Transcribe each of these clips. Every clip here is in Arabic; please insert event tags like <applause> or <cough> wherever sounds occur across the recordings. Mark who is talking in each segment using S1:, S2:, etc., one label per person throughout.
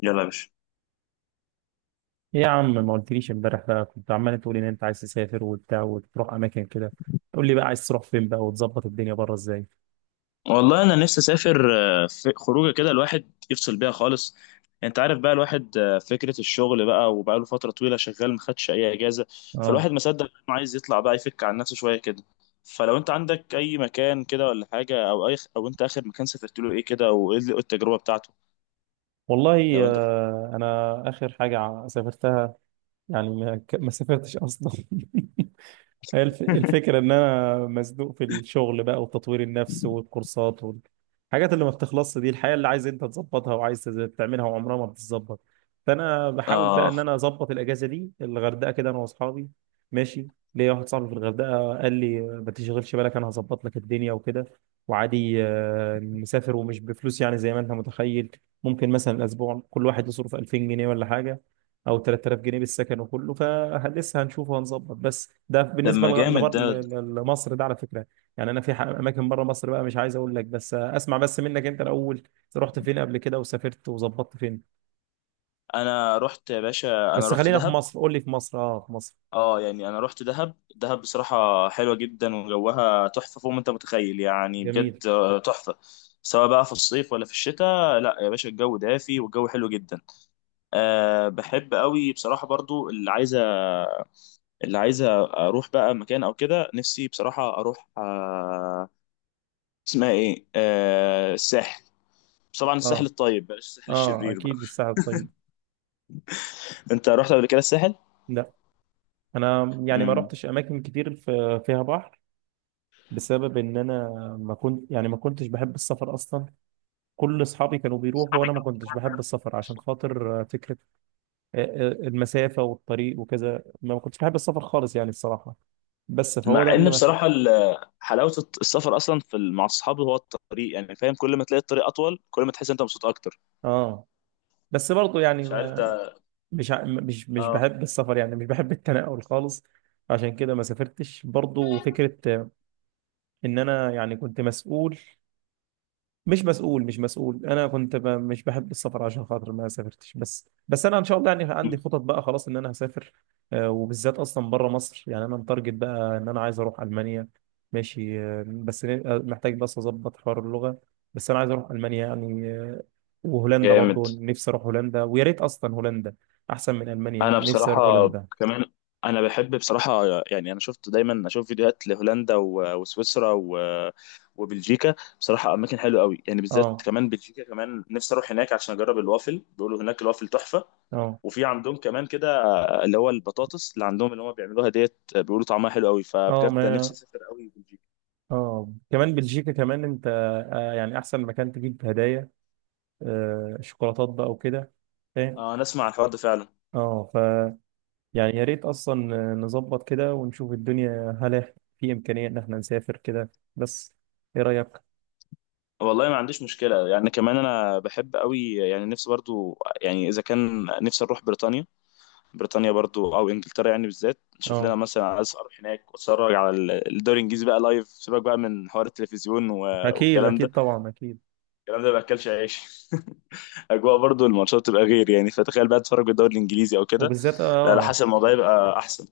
S1: يلا يا باشا.
S2: ايه يا عم ما قلتليش امبارح بقى كنت عمال تقول ان انت عايز تسافر وبتاع وتروح اماكن كده. قول لي بقى عايز تروح فين بقى وتظبط الدنيا بره ازاي؟
S1: والله انا نفسي اسافر. في خروجه كده الواحد يفصل بيها خالص. انت عارف بقى الواحد فكره الشغل بقى، وبقى له فتره طويله شغال ما خدش اي اجازه.
S2: اه
S1: فالواحد ما صدق انه عايز يطلع بقى يفك عن نفسه شويه كده. فلو انت عندك اي مكان كده ولا حاجه، او انت اخر مكان سافرت له ايه كده، وايه التجربه بتاعته؟
S2: والله
S1: لو انت.
S2: انا اخر حاجه سافرتها يعني ما سافرتش اصلا. <laughs> هي الفكرة
S1: <laughs>
S2: إن أنا مزنوق في الشغل بقى وتطوير النفس والكورسات والحاجات اللي ما بتخلصش دي الحياة اللي عايز أنت تظبطها وعايز تعملها وعمرها ما بتتظبط. فأنا بحاول بقى إن
S1: اه.
S2: أنا أظبط الأجازة دي الغردقة كده أنا وأصحابي. ماشي. ليا واحد صاحبي في الغردقة قال لي ما تشغلش بالك أنا هظبط لك الدنيا وكده. وعادي نسافر ومش بفلوس يعني زي ما أنت متخيل. ممكن مثلا الأسبوع كل واحد يصرف 2000 جنيه ولا حاجة، او 3000 جنيه بالسكن وكله فلسه. هنشوف وهنظبط، بس ده بالنسبه
S1: لما جامد ده.
S2: لمصر ده على فكره. يعني انا في اماكن بره مصر بقى، مش عايز اقول لك، بس اسمع بس منك انت الاول. رحت فين قبل كده وسافرت وظبطت فين؟
S1: انا رحت يا باشا. انا
S2: بس
S1: رحت
S2: خلينا في
S1: دهب.
S2: مصر، قول لي في مصر. اه، في مصر.
S1: اه، يعني انا رحت دهب. دهب بصراحه حلوه جدا، وجوها تحفه فوق ما انت متخيل، يعني
S2: جميل.
S1: بجد تحفه. سواء بقى في الصيف ولا في الشتاء، لا يا باشا الجو دافي والجو حلو جدا. بحب قوي بصراحه، برضو اللي عايزه اروح بقى مكان او كده، نفسي بصراحه اروح، اسمها ايه، الساحل. طبعا الساحل
S2: اه،
S1: الطيب، بلاش الساحل
S2: اه،
S1: الشرير بقى.
S2: اكيد الساحل الطيب.
S1: <laughs> انت رحت قبل كده الساحل؟
S2: لا، انا يعني ما
S1: امم.
S2: رحتش اماكن كتير في... فيها بحر، بسبب ان انا ما كنت يعني ما كنتش بحب السفر اصلا. كل اصحابي كانوا بيروحوا وانا ما كنتش بحب السفر عشان خاطر فكره المسافة والطريق وكذا. ما كنتش بحب السفر خالص يعني الصراحة. بس فهو
S1: مع
S2: ده
S1: ان
S2: اللي مخ...
S1: بصراحه حلاوه السفر اصلا مع الصحاب هو الطريق، يعني فاهم، كل ما تلاقي الطريق اطول كل ما تحس انت مبسوط اكتر.
S2: اه بس برضه يعني
S1: مش عارف
S2: ما
S1: ده.
S2: مش
S1: اه.
S2: بحب السفر يعني مش بحب التنقل خالص. عشان كده ما سافرتش برضه فكرة ان انا يعني كنت مسؤول، مش مسؤول انا كنت ب... مش بحب السفر عشان خاطر ما سافرتش. بس انا ان شاء الله يعني عندي خطط بقى خلاص ان انا هسافر. وبالذات اصلا بره مصر. يعني انا متارجت بقى ان انا عايز اروح المانيا. ماشي. بس محتاج بس اظبط حوار اللغه. بس انا عايز اروح المانيا يعني. وهولندا
S1: جامد.
S2: برضو نفسي اروح هولندا، ويا ريت اصلا هولندا احسن من
S1: انا
S2: المانيا. نفسي اروح
S1: بصراحه.
S2: هولندا.
S1: كمان. انا بحب بصراحه. يعني انا شفت، دايما اشوف فيديوهات لهولندا وسويسرا وبلجيكا، بصراحه اماكن حلوه قوي يعني، بالذات
S2: اه،
S1: كمان بلجيكا، كمان نفسي اروح هناك عشان اجرب الوافل، بيقولوا هناك الوافل تحفه.
S2: اه،
S1: وفي عندهم كمان كده، اللي هو البطاطس اللي عندهم، اللي هم بيعملوها ديت، بيقولوا طعمها حلو قوي،
S2: اه،
S1: فبجد
S2: ما
S1: نفسي اسافر قوي بلجيكا.
S2: اه، كمان بلجيكا كمان انت. يعني احسن مكان تجيب هدايا، شوكولاتات بقى وكده، فاهم.
S1: اه انا اسمع الحوار ده فعلا.
S2: اه ف يعني يا ريت اصلا، نظبط كده ونشوف الدنيا هل في امكانيه ان احنا نسافر كده بس. ايه رايك؟
S1: والله ما عنديش مشكله، يعني كمان انا بحب قوي يعني، نفسي برضو يعني، اذا كان نفسي اروح بريطانيا. بريطانيا برضو او انجلترا، يعني بالذات نشوف لنا
S2: اه
S1: مثلا، عايز اروح هناك واتفرج على الدوري الانجليزي بقى لايف، سيبك بقى من حوار التلفزيون
S2: اكيد،
S1: والكلام
S2: اكيد
S1: ده،
S2: طبعا اكيد.
S1: الكلام ده ما باكلش عيش. <laughs> اجواء برضو الماتشات تبقى غير، يعني فتخيل بقى تتفرج بالدوري الانجليزي او كده.
S2: وبالذات
S1: لا،
S2: اه
S1: لا،
S2: آه،
S1: حسب الموضوع يبقى احسن.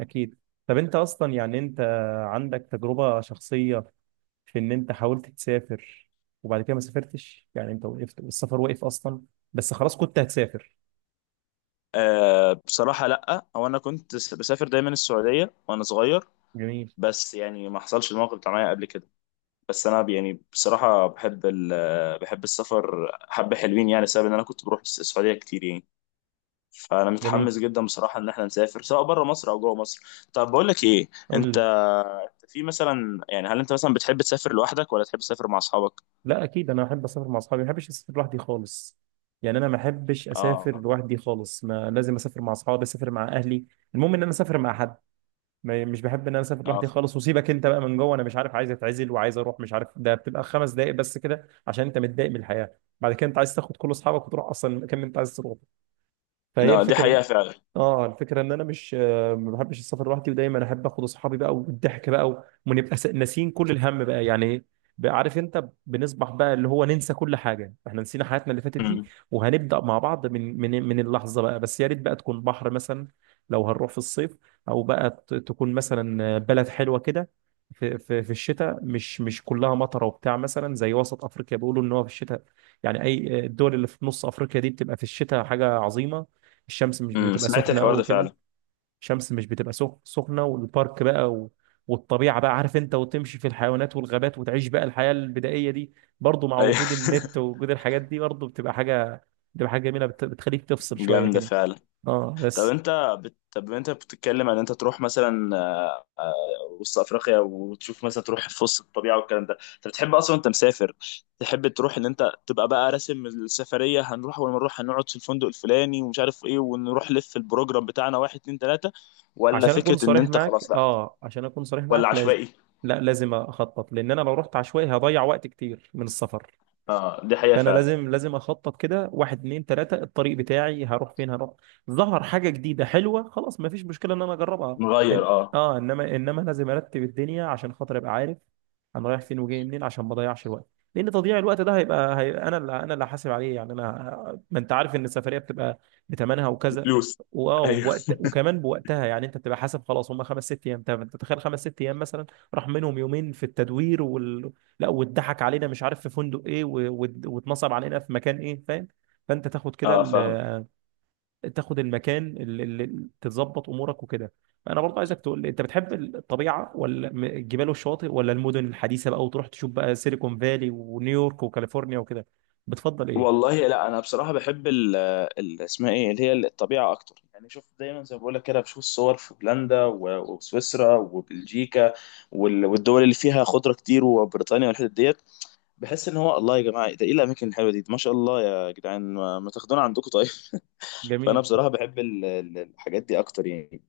S2: اكيد. طب انت اصلا يعني انت عندك تجربه شخصيه في ان انت حاولت تسافر وبعد كده ما سافرتش؟ يعني انت وقفت والسفر وقف اصلا، بس خلاص كنت هتسافر.
S1: بصراحه لا، هو انا كنت بسافر دايما السعوديه وانا صغير.
S2: جميل.
S1: بس يعني ما حصلش الموقف بتاع معايا قبل كده. بس انا يعني بصراحه بحب السفر حبه حلوين، يعني بسبب ان انا كنت بروح السعوديه كتير يعني. فانا
S2: جميل.
S1: متحمس جدا بصراحه ان احنا نسافر سواء بره مصر او جوه مصر. طب بقول لك ايه،
S2: قول
S1: انت
S2: لي.
S1: أنت في مثلا، يعني هل انت مثلا بتحب تسافر لوحدك ولا تحب تسافر مع اصحابك؟
S2: لا اكيد انا احب اسافر مع اصحابي، ما بحبش اسافر لوحدي خالص. يعني انا ما بحبش اسافر
S1: اه.
S2: لوحدي خالص، ما لازم اسافر مع اصحابي، اسافر مع اهلي. المهم ان انا اسافر مع حد. ما مش بحب ان انا اسافر لوحدي
S1: اه.
S2: خالص. وسيبك انت بقى من جوه، انا مش عارف عايز اتعزل وعايز اروح مش عارف، ده بتبقى خمس دقائق بس كده عشان انت متضايق من الحياه، بعد كده انت عايز تاخد كل اصحابك وتروح اصلا المكان اللي انت عايز تروحه. فهي
S1: لا دي حقيقه
S2: الفكره.
S1: فعلا.
S2: اه الفكره ان انا مش ما بحبش السفر لوحدي، ودايما احب اخد اصحابي بقى والضحك بقى ونبقى ناسيين كل الهم بقى يعني. بقى عارف انت بنصبح بقى اللي هو ننسى كل حاجه، احنا نسينا حياتنا اللي فاتت دي.
S1: امم.
S2: وهنبدا مع بعض من اللحظه بقى. بس يا ريت بقى تكون بحر مثلا لو هنروح في الصيف، او بقى تكون مثلا بلد حلوه كده في الشتاء مش مش كلها مطره وبتاع، مثلا زي وسط افريقيا بيقولوا ان هو في الشتاء يعني اي الدول اللي في نص افريقيا دي بتبقى في الشتاء حاجه عظيمه. الشمس مش بتبقى
S1: سمعت
S2: سخنه
S1: الحوار
S2: قوي
S1: ده
S2: كده،
S1: فعلا.
S2: الشمس مش بتبقى سخنه، والبارك بقى و... والطبيعه بقى عارف انت، وتمشي في الحيوانات والغابات وتعيش بقى الحياه البدائيه دي، برضو مع
S1: ايوه.
S2: وجود
S1: <laughs>
S2: النت ووجود الحاجات دي، برضو بتبقى حاجه، بتبقى حاجه جميله بت... بتخليك تفصل شويه
S1: جامده
S2: كده.
S1: فعلا.
S2: اه
S1: طب
S2: بس.
S1: انت. طب انت بتتكلم عن انت تروح مثلا، وسط افريقيا وتشوف مثلا، تروح في وسط الطبيعه والكلام ده، انت بتحب اصلا انت مسافر تحب تروح، ان انت تبقى بقى راسم السفريه، هنروح اول ما نروح هنقعد في الفندق الفلاني ومش عارف ايه، ونروح لف البروجرام بتاعنا، واحد اتنين تلاته، ولا
S2: عشان اكون
S1: فكره ان
S2: صريح
S1: انت
S2: معاك
S1: خلاص لا،
S2: اه، عشان اكون صريح
S1: ولا
S2: معاك لازم،
S1: عشوائي؟
S2: لا لازم اخطط، لان انا لو رحت عشوائي هضيع وقت كتير من السفر.
S1: اه دي حقيقه
S2: فانا
S1: فعلا.
S2: لازم اخطط كده واحد اتنين تلاته الطريق بتاعي هروح فين هروح. ظهر حاجه جديده حلوه خلاص ما فيش مشكله ان انا اجربها. إن-
S1: نغير اه.
S2: اه انما لازم ارتب الدنيا عشان خاطر ابقى عارف انا رايح فين وجاي منين عشان ما اضيعش الوقت. لان تضييع الوقت ده هيبقى انا اللي انا هحاسب عليه يعني انا. ما انت عارف ان السفريه بتبقى بثمنها وكذا،
S1: بفلوس.
S2: واه
S1: <laughs> ايوه.
S2: ووقت وكمان بوقتها يعني. انت بتبقى حاسب خلاص هم خمس ست ايام، طب انت تخيل خمس ست ايام مثلا راح منهم يومين في التدوير، لا واتضحك علينا مش عارف في فندق ايه واتنصب علينا في مكان ايه، فاهم؟ فانت تاخد كده
S1: اه فاهم.
S2: ال-، تاخد المكان اللي اللي تتظبط امورك وكده. انا برضه عايزك تقول لي انت بتحب الطبيعه ولا الجبال والشواطئ ولا المدن الحديثه بقى، وتروح تشوف بقى سيليكون فالي ونيويورك وكاليفورنيا وكده؟ بتفضل ايه؟
S1: والله لا، انا بصراحه بحب اسمها ايه، اللي هي الطبيعه اكتر، يعني شوف، دايما زي ما بقول لك كده، بشوف الصور في هولندا وسويسرا وبلجيكا والدول اللي فيها خضره كتير، وبريطانيا والحتت ديت، بحس ان هو الله، يا جماعه ده ايه الاماكن الحلوه دي، ما شاء الله، يا جدعان ما تاخدونا عندكم طيب. <laughs> فانا
S2: جميل.
S1: بصراحه بحب الحاجات دي اكتر يعني،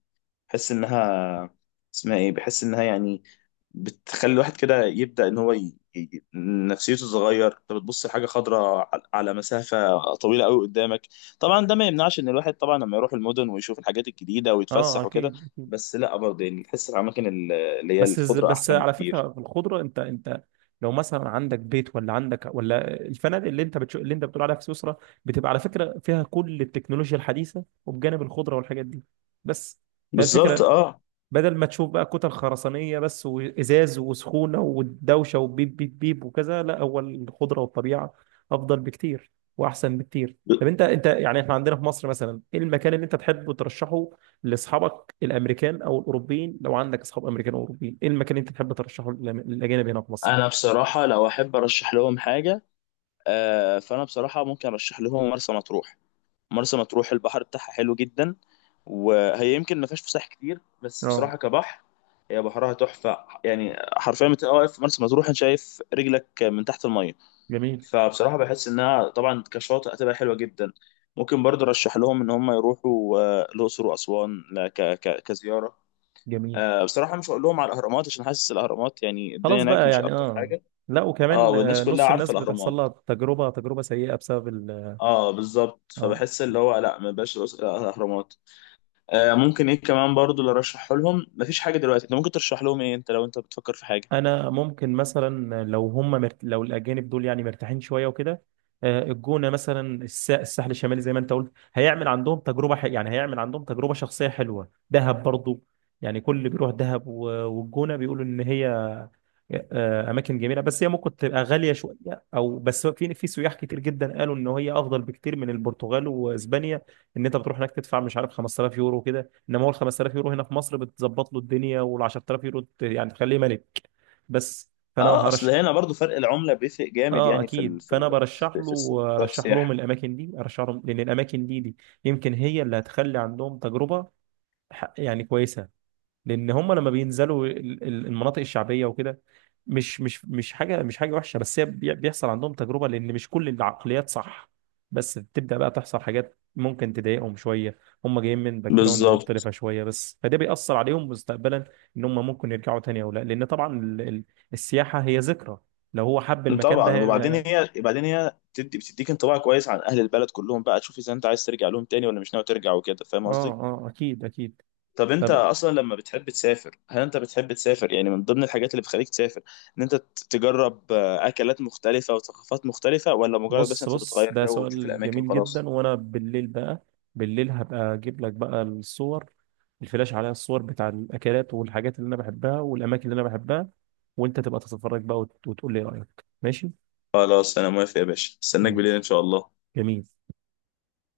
S1: بحس انها، اسمها ايه، بحس انها يعني بتخلي الواحد كده يبدأ ان هو نفسيته تتغير، انت بتبص لحاجه خضراء على مسافه طويله قوي قدامك. طبعا ده ما يمنعش ان الواحد طبعا لما يروح المدن ويشوف الحاجات الجديده
S2: اه
S1: ويتفسح وكده،
S2: اكيد.
S1: بس لا برضه يعني، تحس الاماكن اللي هي
S2: بس
S1: الخضره
S2: بس
S1: احسن
S2: على
S1: بكتير.
S2: فكرة في الخضرة انت انت لو مثلا عندك بيت ولا عندك ولا الفنادق اللي انت بتشو اللي انت بتقول عليها في سويسرا بتبقى على فكرة فيها كل التكنولوجيا الحديثة وبجانب الخضرة والحاجات دي بس، هي
S1: بالظبط
S2: الفكرة.
S1: اه.
S2: بدل ما تشوف بقى كتل خرسانية بس وإزاز وسخونة والدوشة وبيب بيب بيب وكذا، لا هو الخضرة والطبيعة أفضل بكتير وأحسن بكتير. طب أنت أنت يعني إحنا عندنا في مصر مثلا إيه المكان اللي أنت تحب ترشحه لأصحابك الأمريكان أو الأوروبيين، لو عندك أصحاب أمريكان أو أوروبيين إيه المكان اللي أنت تحب ترشحه للأجانب هنا في مصر؟
S1: انا بصراحه لو احب ارشح لهم حاجه، فانا بصراحه ممكن ارشح لهم مرسى مطروح. مرسى مطروح البحر بتاعها حلو جدا، وهي يمكن ما فيهاش فسح كتير، بس
S2: اه.
S1: بصراحه كبحر هي بحرها تحفه، يعني حرفيا بتبقى واقف في مرسى مطروح انت شايف رجلك من تحت الميه.
S2: جميل.
S1: فبصراحه بحس انها طبعا كشاطئ هتبقى حلوه جدا. ممكن برضه ارشح لهم ان هم يروحوا الاقصر واسوان ل- ك ك كزياره.
S2: جميل.
S1: بصراحه مش هقول لهم على الاهرامات، عشان حاسس الاهرامات يعني الدنيا
S2: خلاص
S1: هناك
S2: بقى
S1: مش
S2: يعني
S1: الطف
S2: اه.
S1: حاجه.
S2: لا
S1: اه
S2: وكمان،
S1: والناس كلها
S2: نص
S1: عارفه
S2: الناس بتحصل
S1: الاهرامات.
S2: لها تجربة سيئة بسبب ال-.
S1: اه بالظبط،
S2: اه
S1: فبحس اللي هو لا، ما بقاش الاهرامات. ممكن ايه كمان برضو اللي ارشحه لهم، مفيش حاجه دلوقتي، انت ممكن ترشح لهم ايه، انت لو انت بتفكر في حاجه؟
S2: انا ممكن مثلا لو هم مرت... لو الاجانب دول يعني مرتاحين شويه وكده الجونه مثلا، الساحل الشمالي زي ما انت قلت هيعمل عندهم تجربه ح... يعني هيعمل عندهم تجربه شخصيه حلوه. دهب برضو، يعني كل اللي بيروح دهب و... والجونه بيقولوا ان هي اماكن جميله، بس هي ممكن تبقى غاليه شويه. او بس في في سياح كتير جدا قالوا ان هي افضل بكتير من البرتغال واسبانيا، ان انت بتروح هناك تدفع مش عارف 5000 يورو وكده، انما هو ال 5000 يورو هنا في مصر بتظبط له الدنيا، وال 10000 يورو يعني تخليه ملك بس. فانا
S1: اه اصل
S2: هرش-
S1: هنا برضو فرق العمله بيفرق جامد،
S2: اه
S1: يعني
S2: اكيد. فانا برشح
S1: في
S2: له،
S1: السوق،
S2: ارشح لهم
S1: السياحه.
S2: الاماكن دي، ارشح لهم لان الاماكن دي دي يمكن هي اللي هتخلي عندهم تجربه يعني كويسه. لان هم لما بينزلوا المناطق الشعبيه وكده، مش حاجه مش حاجه وحشه، بس هي بيحصل عندهم تجربه لان مش كل العقليات صح. بس بتبدا بقى تحصل حاجات ممكن تضايقهم شويه، هم جايين من باك جراوند
S1: بالظبط.
S2: مختلفه شويه بس، فده بيأثر عليهم مستقبلا ان هم ممكن يرجعوا تاني او لا. لان طبعا السياحه هي ذكرى، لو هو حب المكان
S1: طبعا،
S2: ده
S1: وبعدين
S2: هي...
S1: هي، بعدين هي بتديك انطباع كويس عن اهل البلد كلهم بقى، تشوف اذا انت عايز ترجع لهم تاني ولا مش ناوي ترجع وكده، فاهم
S2: اه
S1: قصدي؟
S2: اه اكيد اكيد.
S1: طب انت
S2: طب
S1: اصلا لما بتحب تسافر، هل انت بتحب تسافر يعني من ضمن الحاجات اللي بتخليك تسافر، ان انت تجرب اكلات مختلفه وثقافات مختلفه، ولا مجرد بس
S2: بص
S1: انت
S2: بص
S1: بتغير
S2: ده
S1: جو وتشوف
S2: سؤال
S1: الاماكن
S2: جميل
S1: وخلاص؟
S2: جدا. وانا بالليل بقى، بالليل هبقى اجيب لك بقى الصور، الفلاش عليها الصور بتاع الاكلات والحاجات اللي انا بحبها والاماكن اللي انا بحبها، وانت تبقى تتفرج بقى وتقول لي رايك، ماشي؟
S1: خلاص انا موافق يا باشا، استناك بالليل ان
S2: ماشي.
S1: شاء الله.
S2: جميل.